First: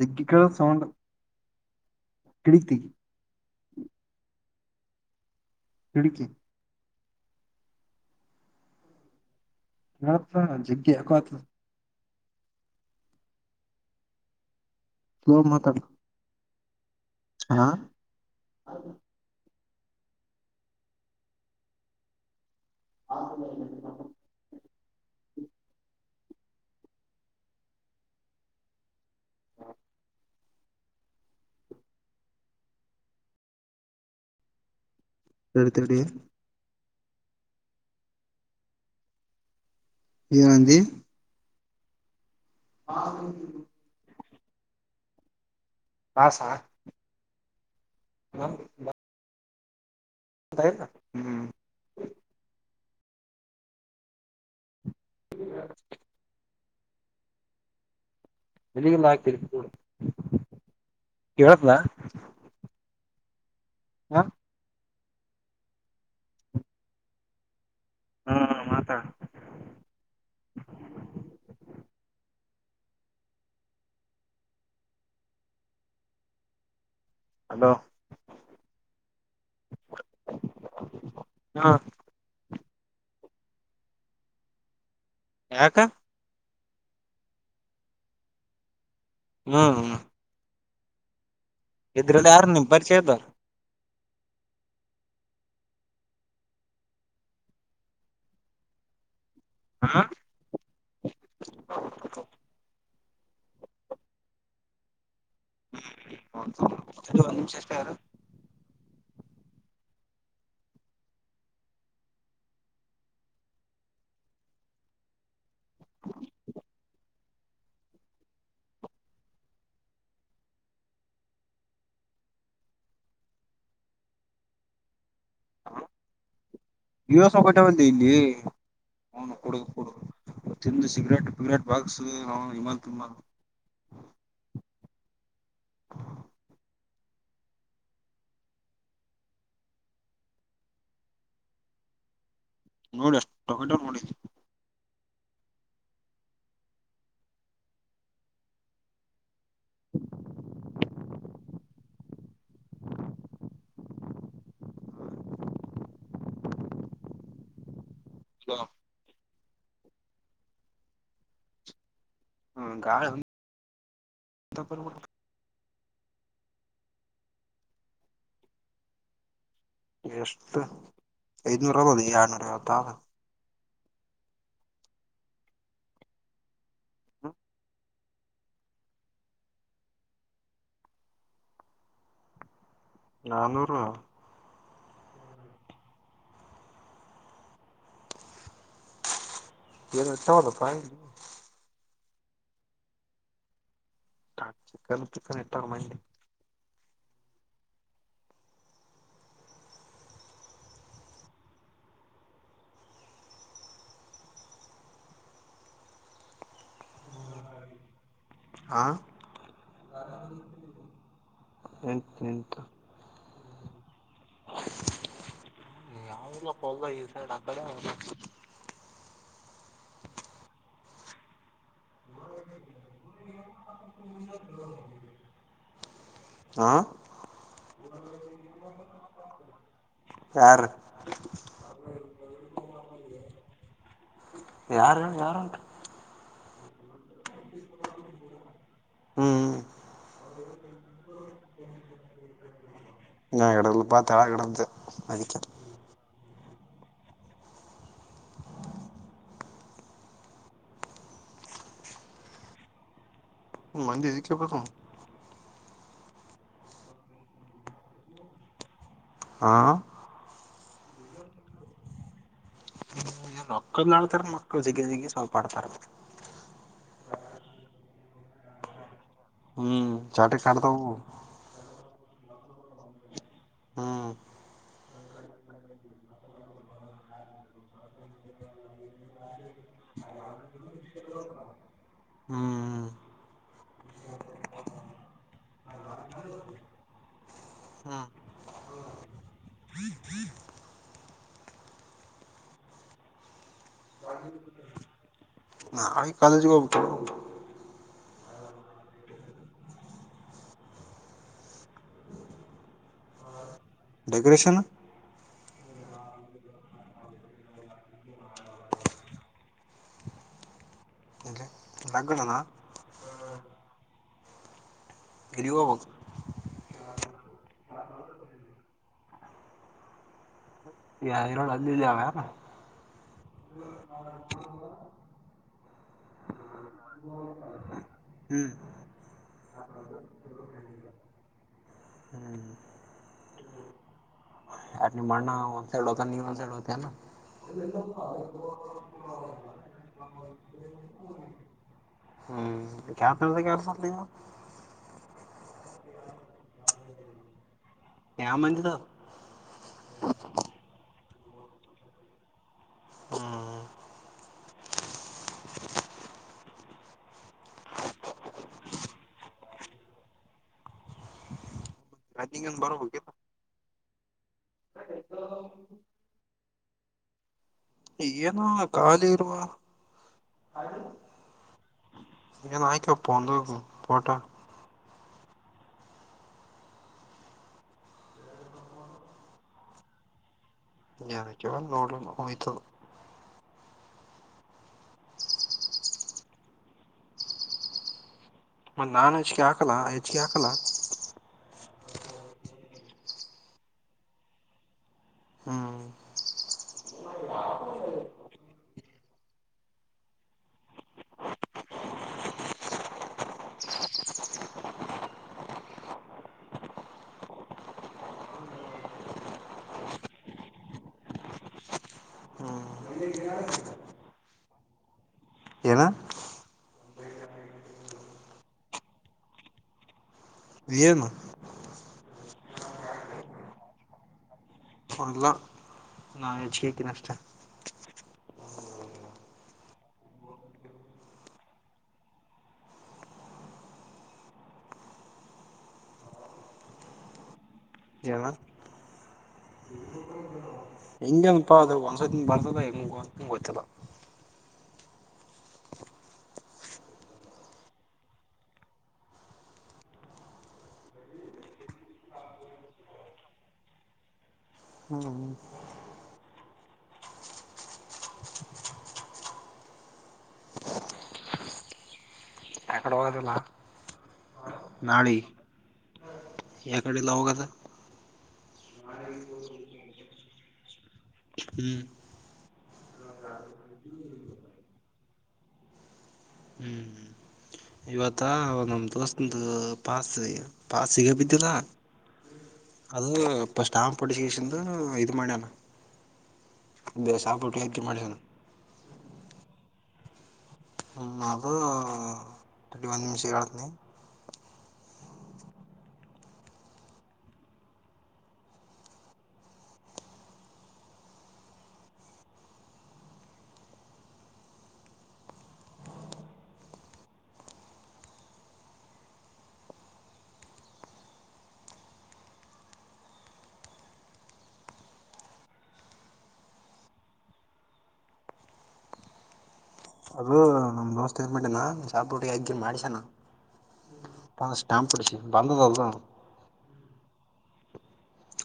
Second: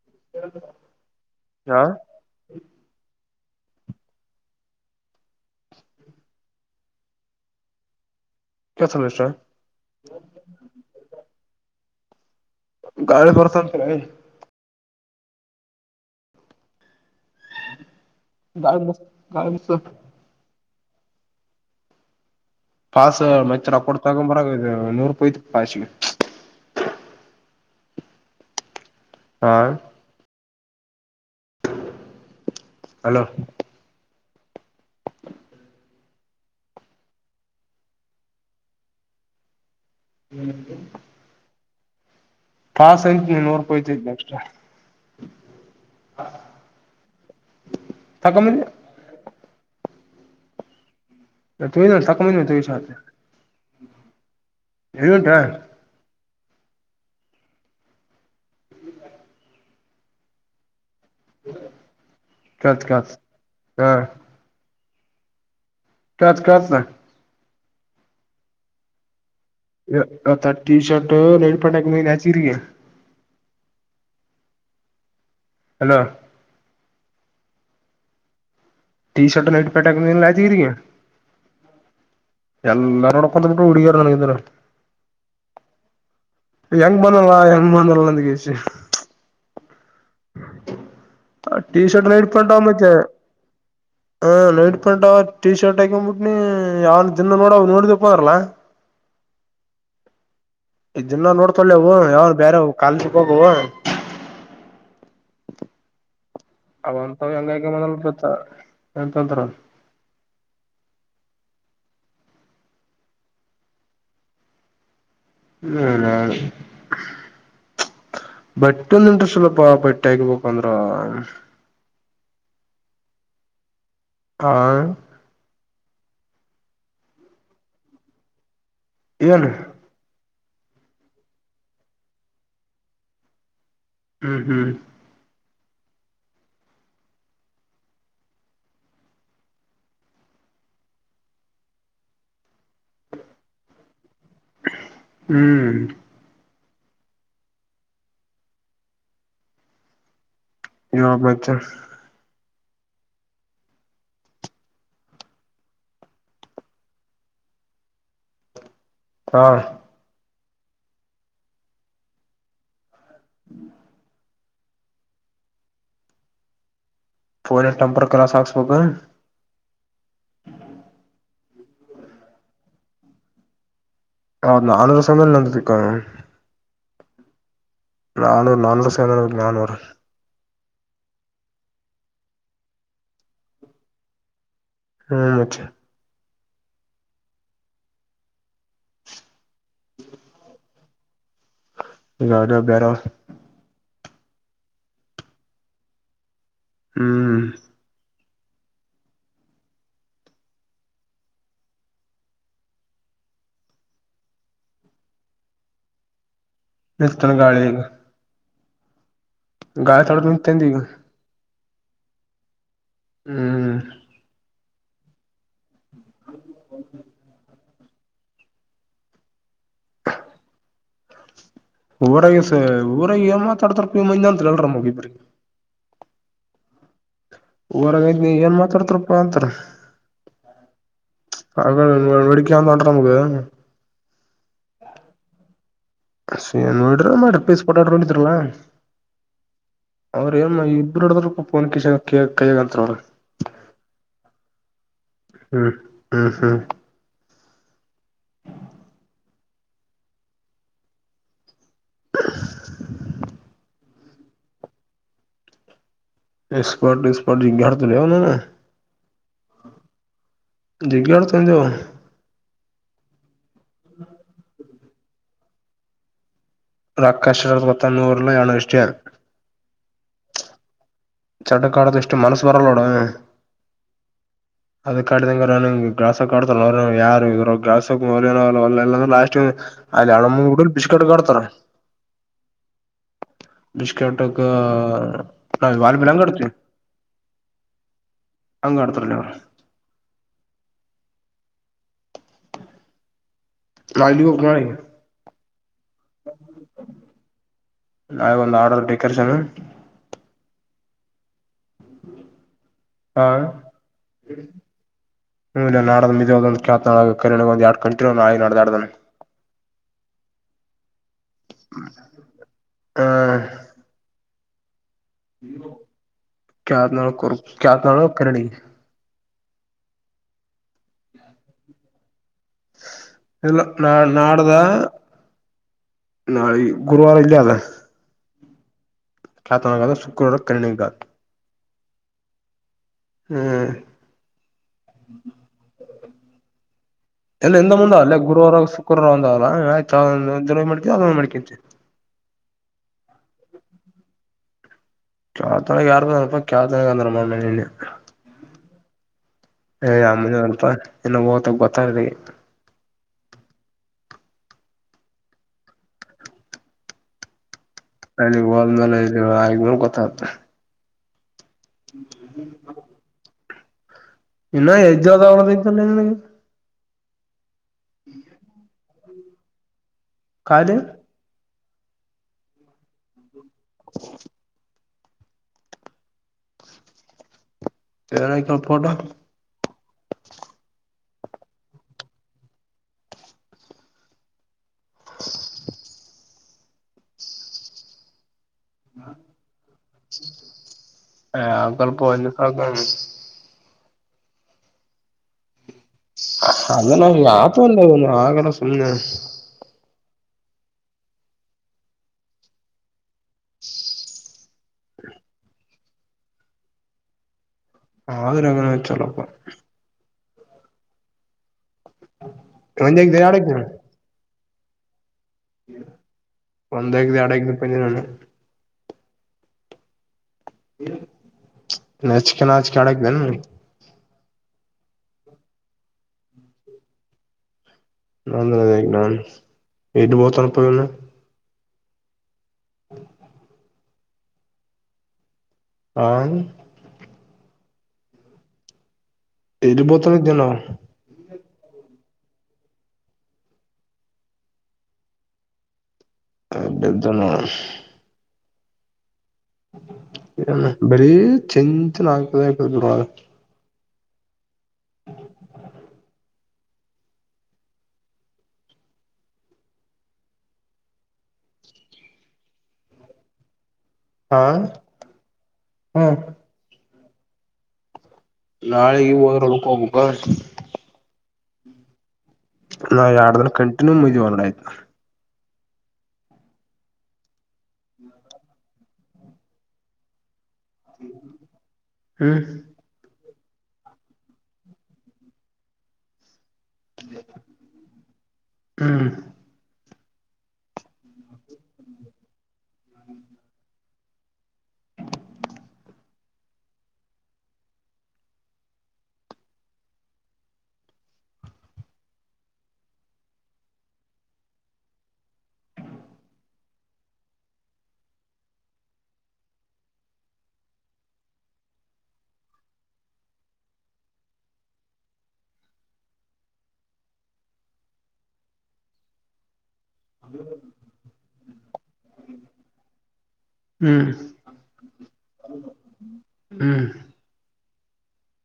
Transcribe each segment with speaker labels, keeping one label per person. Speaker 1: ಜಾಗೆ ಕೇಳು ಸೌಂಡ್
Speaker 2: ಹಾ
Speaker 1: ಕಿಡಿತತಿಿ ಕೆಡಿಕೆ
Speaker 2: ಕೇಸಲ್ಲಿ ಅಷ್ಟು
Speaker 1: ಹ ಪ ಜಗ್ಗ ಎಕ್ಸ್ ಆಗಿ [unintelligible]
Speaker 2: ಗಾಳಿ ಬರತನ
Speaker 1: ಇವಾಗ ಮಾತಾಡು
Speaker 2: ಗಾಳಿ ಬಾಸು ಗಾಲಿ ಬಾಸು ಪಾಸ್ ಮಚರ ಕೊಡ್ ತಗೊಂಬರ ನೂರುೂಪಾಯಿ ಐತಿ ಪಾಸ್ಿಗೆ ಹ ಹಲೋ
Speaker 1: ಎಡುತಡಿ
Speaker 2: ಹ್ಮ್
Speaker 1: ಏನಂದಿ
Speaker 2: ಪಾಸ ಐತ ನೀ ನೂರು ರೂಪಾಯತೈನಿ ಎಕ್ಸ್ಟ್ರಾ
Speaker 1: ಪಾಸಾ ಹ ಹಾ
Speaker 2: ತಕೊಂಬಂದಿ
Speaker 1: ಐತೆ ಅಲ್ಲ
Speaker 2: ಹೇ ತೇಮೆದ ತಾಕೊಬಡೆದ ತಾಗಿಸ ರಿಸಲ್ಟ್ ಹಾ
Speaker 1: ಎಲಿಗೆಲ್ಲ ಹಗ್ತಿರ್ತ
Speaker 2: ಕಳತ ಕಾಸು ಹಾ
Speaker 1: ಹ
Speaker 2: ಫಸ್ಟ್ ಕ್ಲಾಸ್
Speaker 1: ಹಾ ಮಾತಡ
Speaker 2: ಇವತು ಟಿಶರ್ಟ ನೈಟ್ ಪ್ಯಾಂಟ್ ಹೈಕಮಂದಿನಿ Yadgir hello
Speaker 1: hello
Speaker 2: T shirt night pant ಹೈಕೋಮಂದಿನಿಲ್ಲ ಯಾದ್ಗಿರಿಗೆ
Speaker 1: ಹಾ
Speaker 2: ಎಲ್ಲಾರುನೋಡ್ಕೋತೀವ ನಿಂತು ಹುಡುಗಿರು ನನಗಿದ್ರ
Speaker 1: ಯಾಕ
Speaker 2: ಹೆಂಗ್ ಬಂದನಲ್ಲಾ ಹೆಂಗ್ ಬಂದಲ್ಲ ಅಂದಗಸಿ
Speaker 1: ಹ್ಮ್ ಹ್ಮ
Speaker 2: ಟೀ ಶರ್ಟ್ ನೈಟ್ ಪ್ಯಾಂಟ್
Speaker 1: ನಿಮ್
Speaker 2: ಡ್ಯಾಮೇಜ್
Speaker 1: ಪರಿಚಯ ಇದ್ದಾರ
Speaker 2: ಹ ನೈಟ್ ಪ್ಯಾಂಟ್ ಟೀ ಶರ್ಟ್ ಹಾಕೊಂಡ್ಬಿಟ್ನಿ ಯಾವ ದಿನ ನೋಡ ಅವ ನೋಡಿದಪ್ಪಾರಲ್ಲಾ
Speaker 1: ಹಾ
Speaker 2: ದಿನ್ನ ನೋಡ್ಕೊೊಳ್ಳವು ಯಾವ ಬೇರೆ ಕಾಲೇಜುಗೆ ಹೋಗುವವು ಅವಂತವಾ
Speaker 1: ಒಂದ್ ನಿಮಿಷ
Speaker 2: ಹೆಂಗ
Speaker 1: ಅಷ್ಟೇ ಇರು
Speaker 2: ಕಮಂದಾನಲಪ್ಪ ಏನೂ ತಡೂರು ಹ್ಮ ಬ್ಯಾಡ [unintelligible] ಬಟ್ಟೆ ಇಲ್ಲಂದ್ರ ಸ್ವಲ್ಪ ಬಟ್ಟೆ ಆಗ್ಬೇಕು ಅಂದ್ರ
Speaker 1: [inaudible]
Speaker 2: ಹಾ
Speaker 1: ಇವಾಗ್ ಸ್ವಲ್ಪ ಬಟ್ಟೆ ಹೋಗದಿಲ್ಲಿ ಹನು
Speaker 2: ಏನು
Speaker 1: ಕೊಡು ಕೊಡು ತಿಂದು ಸಿಗರೇಟ್ ಪಿಗರೇಟ್ ಬಾಕ್ಸ್ಇಮಲ್ ತಿಂದನ
Speaker 2: ಹ್ಮ್ ಹ್ಮ್
Speaker 1: ನೋಡು ಎಷ್ಟು ವಕ್ಟರ್ ನೋಡು ಇಲ್ಲಿ
Speaker 2: ಹ್ಮ್ ಇವಾಗ ಬೈತ್ತರ
Speaker 1: ಹ ಹಲೋ
Speaker 2: ಹಾ
Speaker 1: ಹ್ಮ್ ಗಾಳಿ ಹೆಂತ್ ಪರಿ ಬಿಟ್ಟದ
Speaker 2: ಫೋನಿಂದ ಟಂಪರ್ ಕ್ರಾಸ್ ಆಕ್ಸ್ ಬೇಕ
Speaker 1: ಎಷ್ಟು ಐನೂರು ಆದಾ ಆರನೂರು ಅರವತ್ತ ದ
Speaker 2: ಹೌದು ಆದರ್ಶಮೆಂದು ನನಗೆ ಬಿಟ್ಟು ಹೋಗ್ಯಾನ
Speaker 1: ಹಾ
Speaker 2: ನಾನೂರು ನಾನೂರು ಸಾವಿರ ದ ನಾನೂರು
Speaker 1: ನಾನೂರು
Speaker 2: ಹ್ಮ್ ಮಚ್ಚಾ
Speaker 1: ಏನ್ ತೊಗೊ ಹದಪ್ಪಾ
Speaker 2: ಈಗ ಆಡದ್ ಬ್ಯಾರ
Speaker 1: ಚಿಕನ ಬೆಕನ್ ಇಟ್ಟದ
Speaker 2: ಹ್ಮ್ ನಿತನ ಗಾಳಿಗ
Speaker 1: ಆ
Speaker 2: ಗಾಳ ತೊಡ ನಿೆಂತಗ
Speaker 1: ಎಂಟು ಎಂಟು
Speaker 2: ಹ್ಮ್
Speaker 1: ಯಾವಲ್ಲಕ್ಕ ಹೋಗ ಈ ಸೈಡ್ ಆ ಕಡೆ
Speaker 2: ಊರಾಗಸ ಊರಾಗ ಮಾತಾಡ್ತಾರ ಪ ಮ ಅಂತಲಲ್ರ ಮುಗಿ ಇಬ್ರಿಗೆ
Speaker 1: ಹ
Speaker 2: ಹೊರಾಗಐ್ನ ಏನ್ ಮಾತಾಡ್ತಾರಪ್ಪಾ ಅಂತ
Speaker 1: ಯಾರು
Speaker 2: ಹ ಮಡಿಕನ್ ತೊೊಂಡ್ರ ನಮಗೆ
Speaker 1: ಯಾರು ಯಾರು ಉಂಟು
Speaker 2: ಸ ನೋಡ್ರ ಮಾಡ್ರ ಪೇಸ್ ಪೋಟಾಡ ನೋಡಿದಲ್ಲ
Speaker 1: ಹ್ಮ್
Speaker 2: ಅವ್ರ ಏನು ಇಬರು ಹಡದರು ೋನ್ ಕನ್ ಕೈಯಗಂತ ಅವ್ರ
Speaker 1: ಕುಪಾ ತಳ ಕಡ್ದ ಮದಕ
Speaker 2: ಹ್ಮ್ ಹ್ಮ್ ಹ್ಮ್
Speaker 1: [unintelligible]
Speaker 2: ಎಸ್ಪರ್ಟ್ ಎಸ್ಪರ್ಟ್ ಇಂಗೆ ಆಡ್ತಿಯೆಲ್ಲೆ
Speaker 1: ಹಾ
Speaker 2: ಜಿಗ್ಗ ತಂದು
Speaker 1: ಹ್ಮನ್ ಮಕ್ಕದ ಆಡ್ತಾರ ಮಕ್ಕಳು ಜಿಗಿನ ಜಿಗ್ಗಿ ಸ್ವಲ್ಪ ಆಡ್ತಾರ
Speaker 2: ರಕಾಶ ಪತ್ತನ್ನೂರು ಲ ಆ ಗೃಷ್ಟಿಯಾಲ್
Speaker 1: ಹ್ಮ್ ಚಾಟೆ ಕಾಣಂಡತ
Speaker 2: ಚಡ್ಡ ಕಾಡದಷ್ಟು ಮನಸ್ಸು ಬರಲ್ಲೋಡ
Speaker 1: ಹ್ಮ್
Speaker 2: ಅದ ಕಾಡ್ದಂಗ ಗ್ರಾಾಸ ಕಡ್ ತೋ ಯಾರ ಇವರ ಗ್ರಾಸ್ ಕಮ ಲಾಸ್ಟ್ ಅಲ್ಲಿ ಹಣಮ್ಮಡ ಬಿಸ್ ಕಡ್ ಆಡ್ತಾರ
Speaker 1: ಹ್ಮ್
Speaker 2: ಬಷ್ಕಟ ನ ವಾಲ್ ಬಿ ನಂಗ ಕಡ್ತ
Speaker 1: ಹ್ಮ್
Speaker 2: ನಾವ್ ಇಲ್ಲಿಗ್ ಹೋಗ್ಬೇಕ್ ನಾಳಿಗೆ
Speaker 1: ನಾ ಈಗ ಕಾಲೇಜಿಗೆ ಹೋಗಬೇಕು
Speaker 2: ನಾಳೆ ಒಂದು ಆರ್ಡರ್ ಡೆಕೋರೇಷನ್ ಹಾ
Speaker 1: ಡೆಕೋರಷನ್
Speaker 2: [unintelligible]
Speaker 1: ಯಾಕೆ [unintelligible]
Speaker 2: ಹ
Speaker 1: ಇಲ್ಲಿಗ್ ಹೋಗ್ಬೇಕು
Speaker 2: ಕತ್ನಾಳ ಕತ್ನಾಳಕ್ಕಡಿ
Speaker 1: ಇರೋಡು ಅಲ್ಲೆನ
Speaker 2: ಇಲ್ಲ ಇಲ್ಲ ನಾಡಿದು ನಾಳೆ ಗುರುವಾರ ಇಲ್ಲೇ ಆದ
Speaker 1: ಹ್ಮ್
Speaker 2: ಕ್ಯಾತಾಹಳ್ಳಿ ಶುಕ್ರವಾರ ಕಳಲ್ಲಿ ಘಾಟ್
Speaker 1: ಯಾರ್ ನಿಮ್ಮ ಅಣ್ಣ ಒನ್ ಸೈಡ್ತ ಹೋಗ್ತಾನ ನೀನು ಒನ್ ಸೈಡ್ ಹೋಗ್ತಿನೆಯ
Speaker 2: ಎಲ್ಲ ಹಿಂದಮುಂದ ಗುರುವವಾರ ಶುಕ್ರವಾರ ಒಂದಲ್ಲ ಆಯ್ತ ಆವ ಒಂದು ಮಾಡ್ತವಿ ಆವ ಒಂದು ಮಾಡ್ಕೋತೀವಿ
Speaker 1: ಹ್ಮ್ ಕ್ಯಾತಹಳ್ಳಿ ಯಾರ್ ಮನೆ
Speaker 2: ಕ್ಯಾತಹಳ್ಳಿ ಯಾರ್ದ ಆ ಕ್ಯಾತಹಳ್ಳಿ ನಾನು ಏನ್ ಹೇಳಿ
Speaker 1: ಯಾವ ಮಂದಿದ
Speaker 2: ಯಾರ್ ಮನೆಯವ್ರು ಅಂತ ಎಲ್ಲೊ ಹೋಗಿ ಬರ್ತಾಯಿರೋದೇ
Speaker 1: ಹ್ಮ್
Speaker 2: ಅಲ್ಲಿಗೆ ಹೋದ್ಮೇಲೆ ಇದು ಆದ್ಮೇಲೆ ಗೊತ್ತಾಗುತ್ತೆ
Speaker 1: [unintelligible]
Speaker 2: ಇನ್ನು ಎಕ್ಸಾಮ್ ಆಯ್ತಲ್ಲ ನಿನಗೆ
Speaker 1: ಏನೋ ಖಾಲಿ ಇರುವ
Speaker 2: ಖಾಲಿ
Speaker 1: ಏನ್ ಆಯ್ಕೋಪ್ಪ ಒಂದು ಫೋಟೋ
Speaker 2: ಏನುಕ್ಕೆ ಫೋಟೋ
Speaker 1: ಏನುಕ್ಕೆ ನೋಡಕ್ಕೆ ಹೋಯ್ತು ಅದು
Speaker 2: [inaudible]
Speaker 1: ಮತ್ ನಾನ್ ಹೆಚ್ಚಿಗೆ ಹಾಕಲ್ಲ ಹೆಚ್ಚಿಗೆ ಹಾಕಲ್ಲ
Speaker 2: ಹ ಸ್ವಲ್ಪ ಇನ್ನ
Speaker 1: ಹ್ಮ
Speaker 2: ಅಲ್ಲ ನಾವು ಯಾತ ತಕೊಂಡ ಅವನು ಹಾಗೆಲ್ಲ ಸುಮ್ನೆ ಆದ್ರೆ ಚಲೋಪ್ಪಾ
Speaker 1: ಹ್ಮ್
Speaker 2: [unintelligible]
Speaker 1: ಏನ
Speaker 2: [unintelligible]
Speaker 1: ಏನು
Speaker 2: ನೆಚ್ಕೆ ನಾಚ್ಕೆ ಆಡಕ್ ಬನೆ
Speaker 1: ಅಲ್ಲ ನಾ ಹೆಚ್ಚಿಕಕ ನಷ್ಟ
Speaker 2: ನ ನನ್ ವಟ್ಟ ಬ ತನಪನ್ನ ಹ ಹಾ
Speaker 1: ಏನ
Speaker 2: ಇಲ್ಲಿಬೋತನ ಇದಿದ್ದೇನೋ
Speaker 1: ನಿನಗೇನಪ್ಪ ಅದು ಒಂದ್ಸತಿ ಇಂಗ್ ಬರ್ತದ ಹೆಂಗ ಗೊತ್ತಿಲ್ಲ
Speaker 2: [unintelligible] ಬರೀ ಚಿಂತಆಯ್ತು
Speaker 1: ಹ್ಮ್
Speaker 2: ಹಾ
Speaker 1: ನಾಳೆಗಿ
Speaker 2: ಹ್ಮ್
Speaker 1: ಗಡಿ ಲೌೋಗದ
Speaker 2: ನಾಳೆ ಇ ಹದ್ರ ಒಳಕ್ ಹೋಗಬೇಕಬೇಕ
Speaker 1: ಹ್ಮ್
Speaker 2: ನಾ ಎರ ದಿನ ಕಂಟಿನ್ಯೂ ಮು್ದ್ವಿ ಒಂಗಡ ಆಯ್ತು
Speaker 1: ನಮ ದೋಸ್ ಪಸ್ ಪಾಸ್ ಸಿಗ ಬಿದ್ದರ
Speaker 2: ಹ್ಮ್
Speaker 1: ಅದು ಇ ಸ್ಟಾಂಪ್ ಪಡಿಸಿಷ ಇದು ಮಾಡಿಯಾನ ಸಾಪುಟ್ಟ ಆಾಕಿ ಮಾಡಣ
Speaker 2: ಹ್ಮ್
Speaker 1: ನದು ರ್ಟಿ ಒಂದು ನಿಮಿಷ ಆಳ್ತನ
Speaker 2: ಅ
Speaker 1: ನಮ್ಮ ದೋಸ್ತ ಇರ್ಬಿಟ್ಟನಾ ಶಾಪಟ್ಟಿಗೆ ಹಿ ಮಾಡಿಸಣ
Speaker 2: ಹ್ಮ್
Speaker 1: ಅ ಸ್ಟಾಮಪ್ ಬಿಡ ಬಂದ ಅ
Speaker 2: ಹ್ಮ್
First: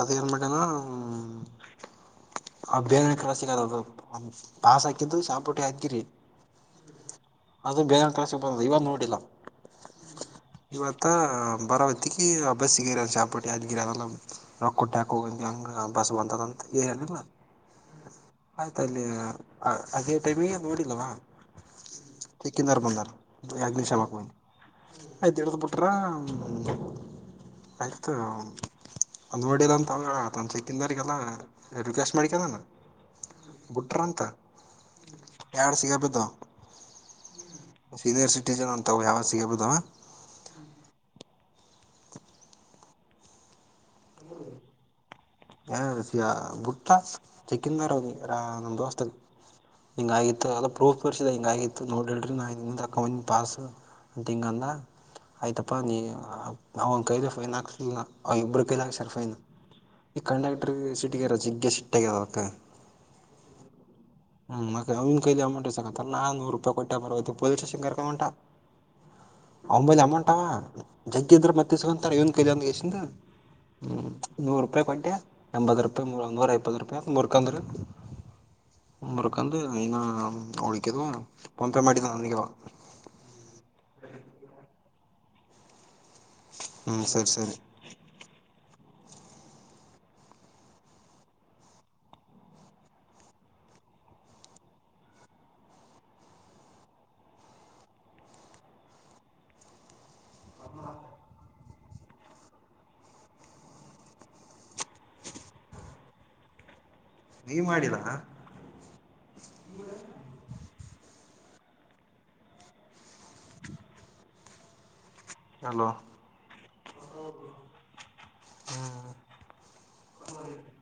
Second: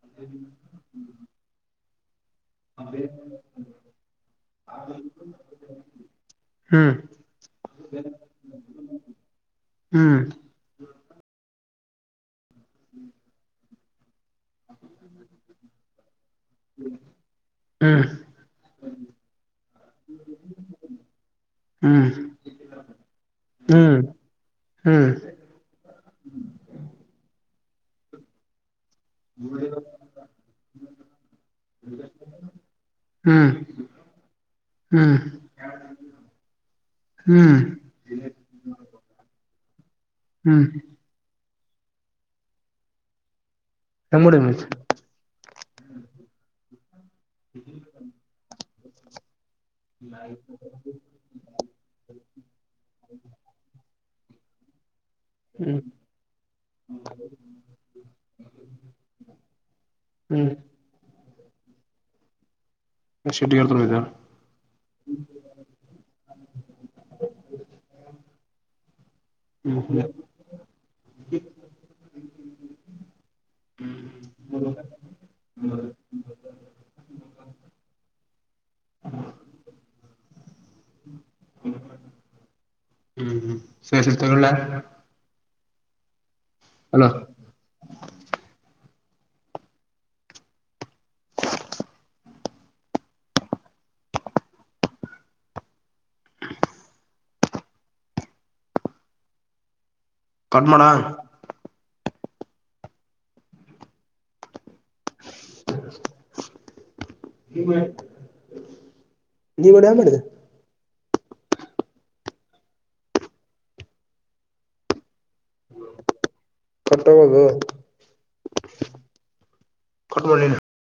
Speaker 1: ಅದ ಏರಮಟೇಾನ ಅ ಬೇ ಕಲ ಸಿಗದ ಪಸ್ ಹಾಕಿದ್ದು ಚಾಂಪೋಟಿ ಹಾಕಿರಿ
Speaker 2: ಹ್ಮ್
Speaker 1: ಅದು ಬೇಗ ಕಲಸ ಬ ಇವಾಗ ನೋಡಿಲ್ಲ
Speaker 2: ಹ್ಮ್
Speaker 1: ಇವತ್ತ ಬರಬತ್ತಕಿ ಆ ಬಸ್ಿಗೆಿರ ಚಾಪಟ್ಟಿ ಅದು ಗಿರ ಅಲ್ಲ ರೊಕ್ಕ ಕೊಟ್ಟ್ಯಾಕ ಹೋಗಂ ಹೆಂಗೆ ಬಸ್ ಬಂತದಂತ ಏ ಹೇಳಲಿಲ್ಲ
Speaker 2: ಹ್ಮ್
Speaker 1: ಆಯ್ತಲ್ಲಿ ಅದೇ ಟೈಮಿಗೆ ನೋಡಿಲ್ಲವಾ
Speaker 2: ಹ್ಮ್
Speaker 1: ಕಂದಾರಭಾಂದಾರ ಎಕ
Speaker 2: ಹ್ಮ್
Speaker 1: ದಿನ
Speaker 2: ಹ್ಮ್
Speaker 1: ಚಲ್ಲಕವಿ
Speaker 2: ಹ್ಮ್ ಹ್ಮ್
Speaker 1: ಆಯ್ತ್ು ಹಡ್ದ್ ಬಿುಟ್ರ ಆಯ್ತ ಅದು ನೋಡಿಿಲ್ಲ ಅಂತ ಅವ ತನ್ನ ಚಕಿಂದಾರಿಗೆಲ್ಲ ರಿಕ್ವೆಸ್ಟ್ ಮಾಡ್ಿಕಾನು ಬುಟರ ಅಂತ ಎಡು ಸಿಗಬದ
Speaker 2: ಹ್ಮ್
Speaker 1: ಸೀನಿಯರ್ ಸಿಟಿಜನ್ ಅಂತ ಯಾವ ಸಿಗಬಹದಾವ
Speaker 2: ಹ್ಮ್ ಕಮ್ಮಡನು
Speaker 1: ಹ ಬುಟ್ಟ ಚಕ್ಕಂದಾರ ಅವನಿ ನಮಮ್ಮ ದೋಸ್ತ ಹಿಂಗಗಿತ್ತು ಎಲ್ಲ ಪ್ರೂಫ್ ಬರ್ಸಿದ ಹಿಂಗಗಿತ್ತು ನೋಡಿ ಹೇಳ್ರಿ ನಾ ಅಕೌಂ ಪಾಸ್ ಅಟಿಂಗಲ್ಲ ಆಯ್ತಪ್ಪಾ
Speaker 2: ಹ್ಮ್
Speaker 1: ನೀ ಅವನ್ ಕೈಲಿ ಫೈನ್ ಹಾಕ್ಸಗ ಅವ ಇಬ್ಬ್ರ ಕೈಲ ಹಾಕ್ಸರ್ ಫೈನ್ ಈ
Speaker 2: ಹ್ಮ್
Speaker 1: ಕಂಡಕ್ಟರ್ ಸಿಟ್ಟಗಾರ ಜಿಗ್ಗ ಸಿಟ್ಟಗ್ಯದಕ್ಕ
Speaker 2: ಶಿತ
Speaker 1: ಹ್ಮ ಅವಮ ಕಲಿ ಅಮಂಟ್ ನಾ ನೂರು ರೂಪಾಯಿ ಕೊಟ್ಟ ಬರ ಪೊಸ್ ಸ್ಟೇನ್ ಕ ಮಾಡಂಟಾ
Speaker 2: ಹ್ಮ್
Speaker 1: ಒಂಬೈಲ್
Speaker 2: ಹ್ಮ್
Speaker 1: ಅಮೌಂಟ್ ಅವ ಜಗ್ಗ ಇದ್ರ ಮತ್ತೆ ಸಿಗಂತ ಇವನ್ ಕೈಲಿಂದ ಎಸಿಂದ ಹ್ಮ್ ನೂರು ರಪಾಯಿ ಕೊಟ್ಟ ಎಂಬತ್ ರೂಪಾಯಿ ಮೂ ಒಂದವ ಐಪ್ಪತ್ತು ರೂಪಾಯಿ ಮೂರ್ಕಂದ್ರೀ ಕಾಂದು ಏನ್ನ ಉಳಿಕಿದವಾ ಪಂಪೆ ಮಾಡಟಿಾ ನಗೆವಾ
Speaker 2: ಹ್ಮ್ ಹ್ಮ್ ವಿೇಷತಗಳ್ಳ
Speaker 1: ಹ್ಮ ಸರಿ ಸರಿ
Speaker 2: ಕಣ್ಮಣ [unintelligible]
Speaker 1: ನೀವ ಮಾಡರಾ
Speaker 2: ನೀವಡ ಯ ಮಾಡಿದೆ
Speaker 1: ಹಲೋ
Speaker 2: ಕಟ್ಟಬೋದು ಕ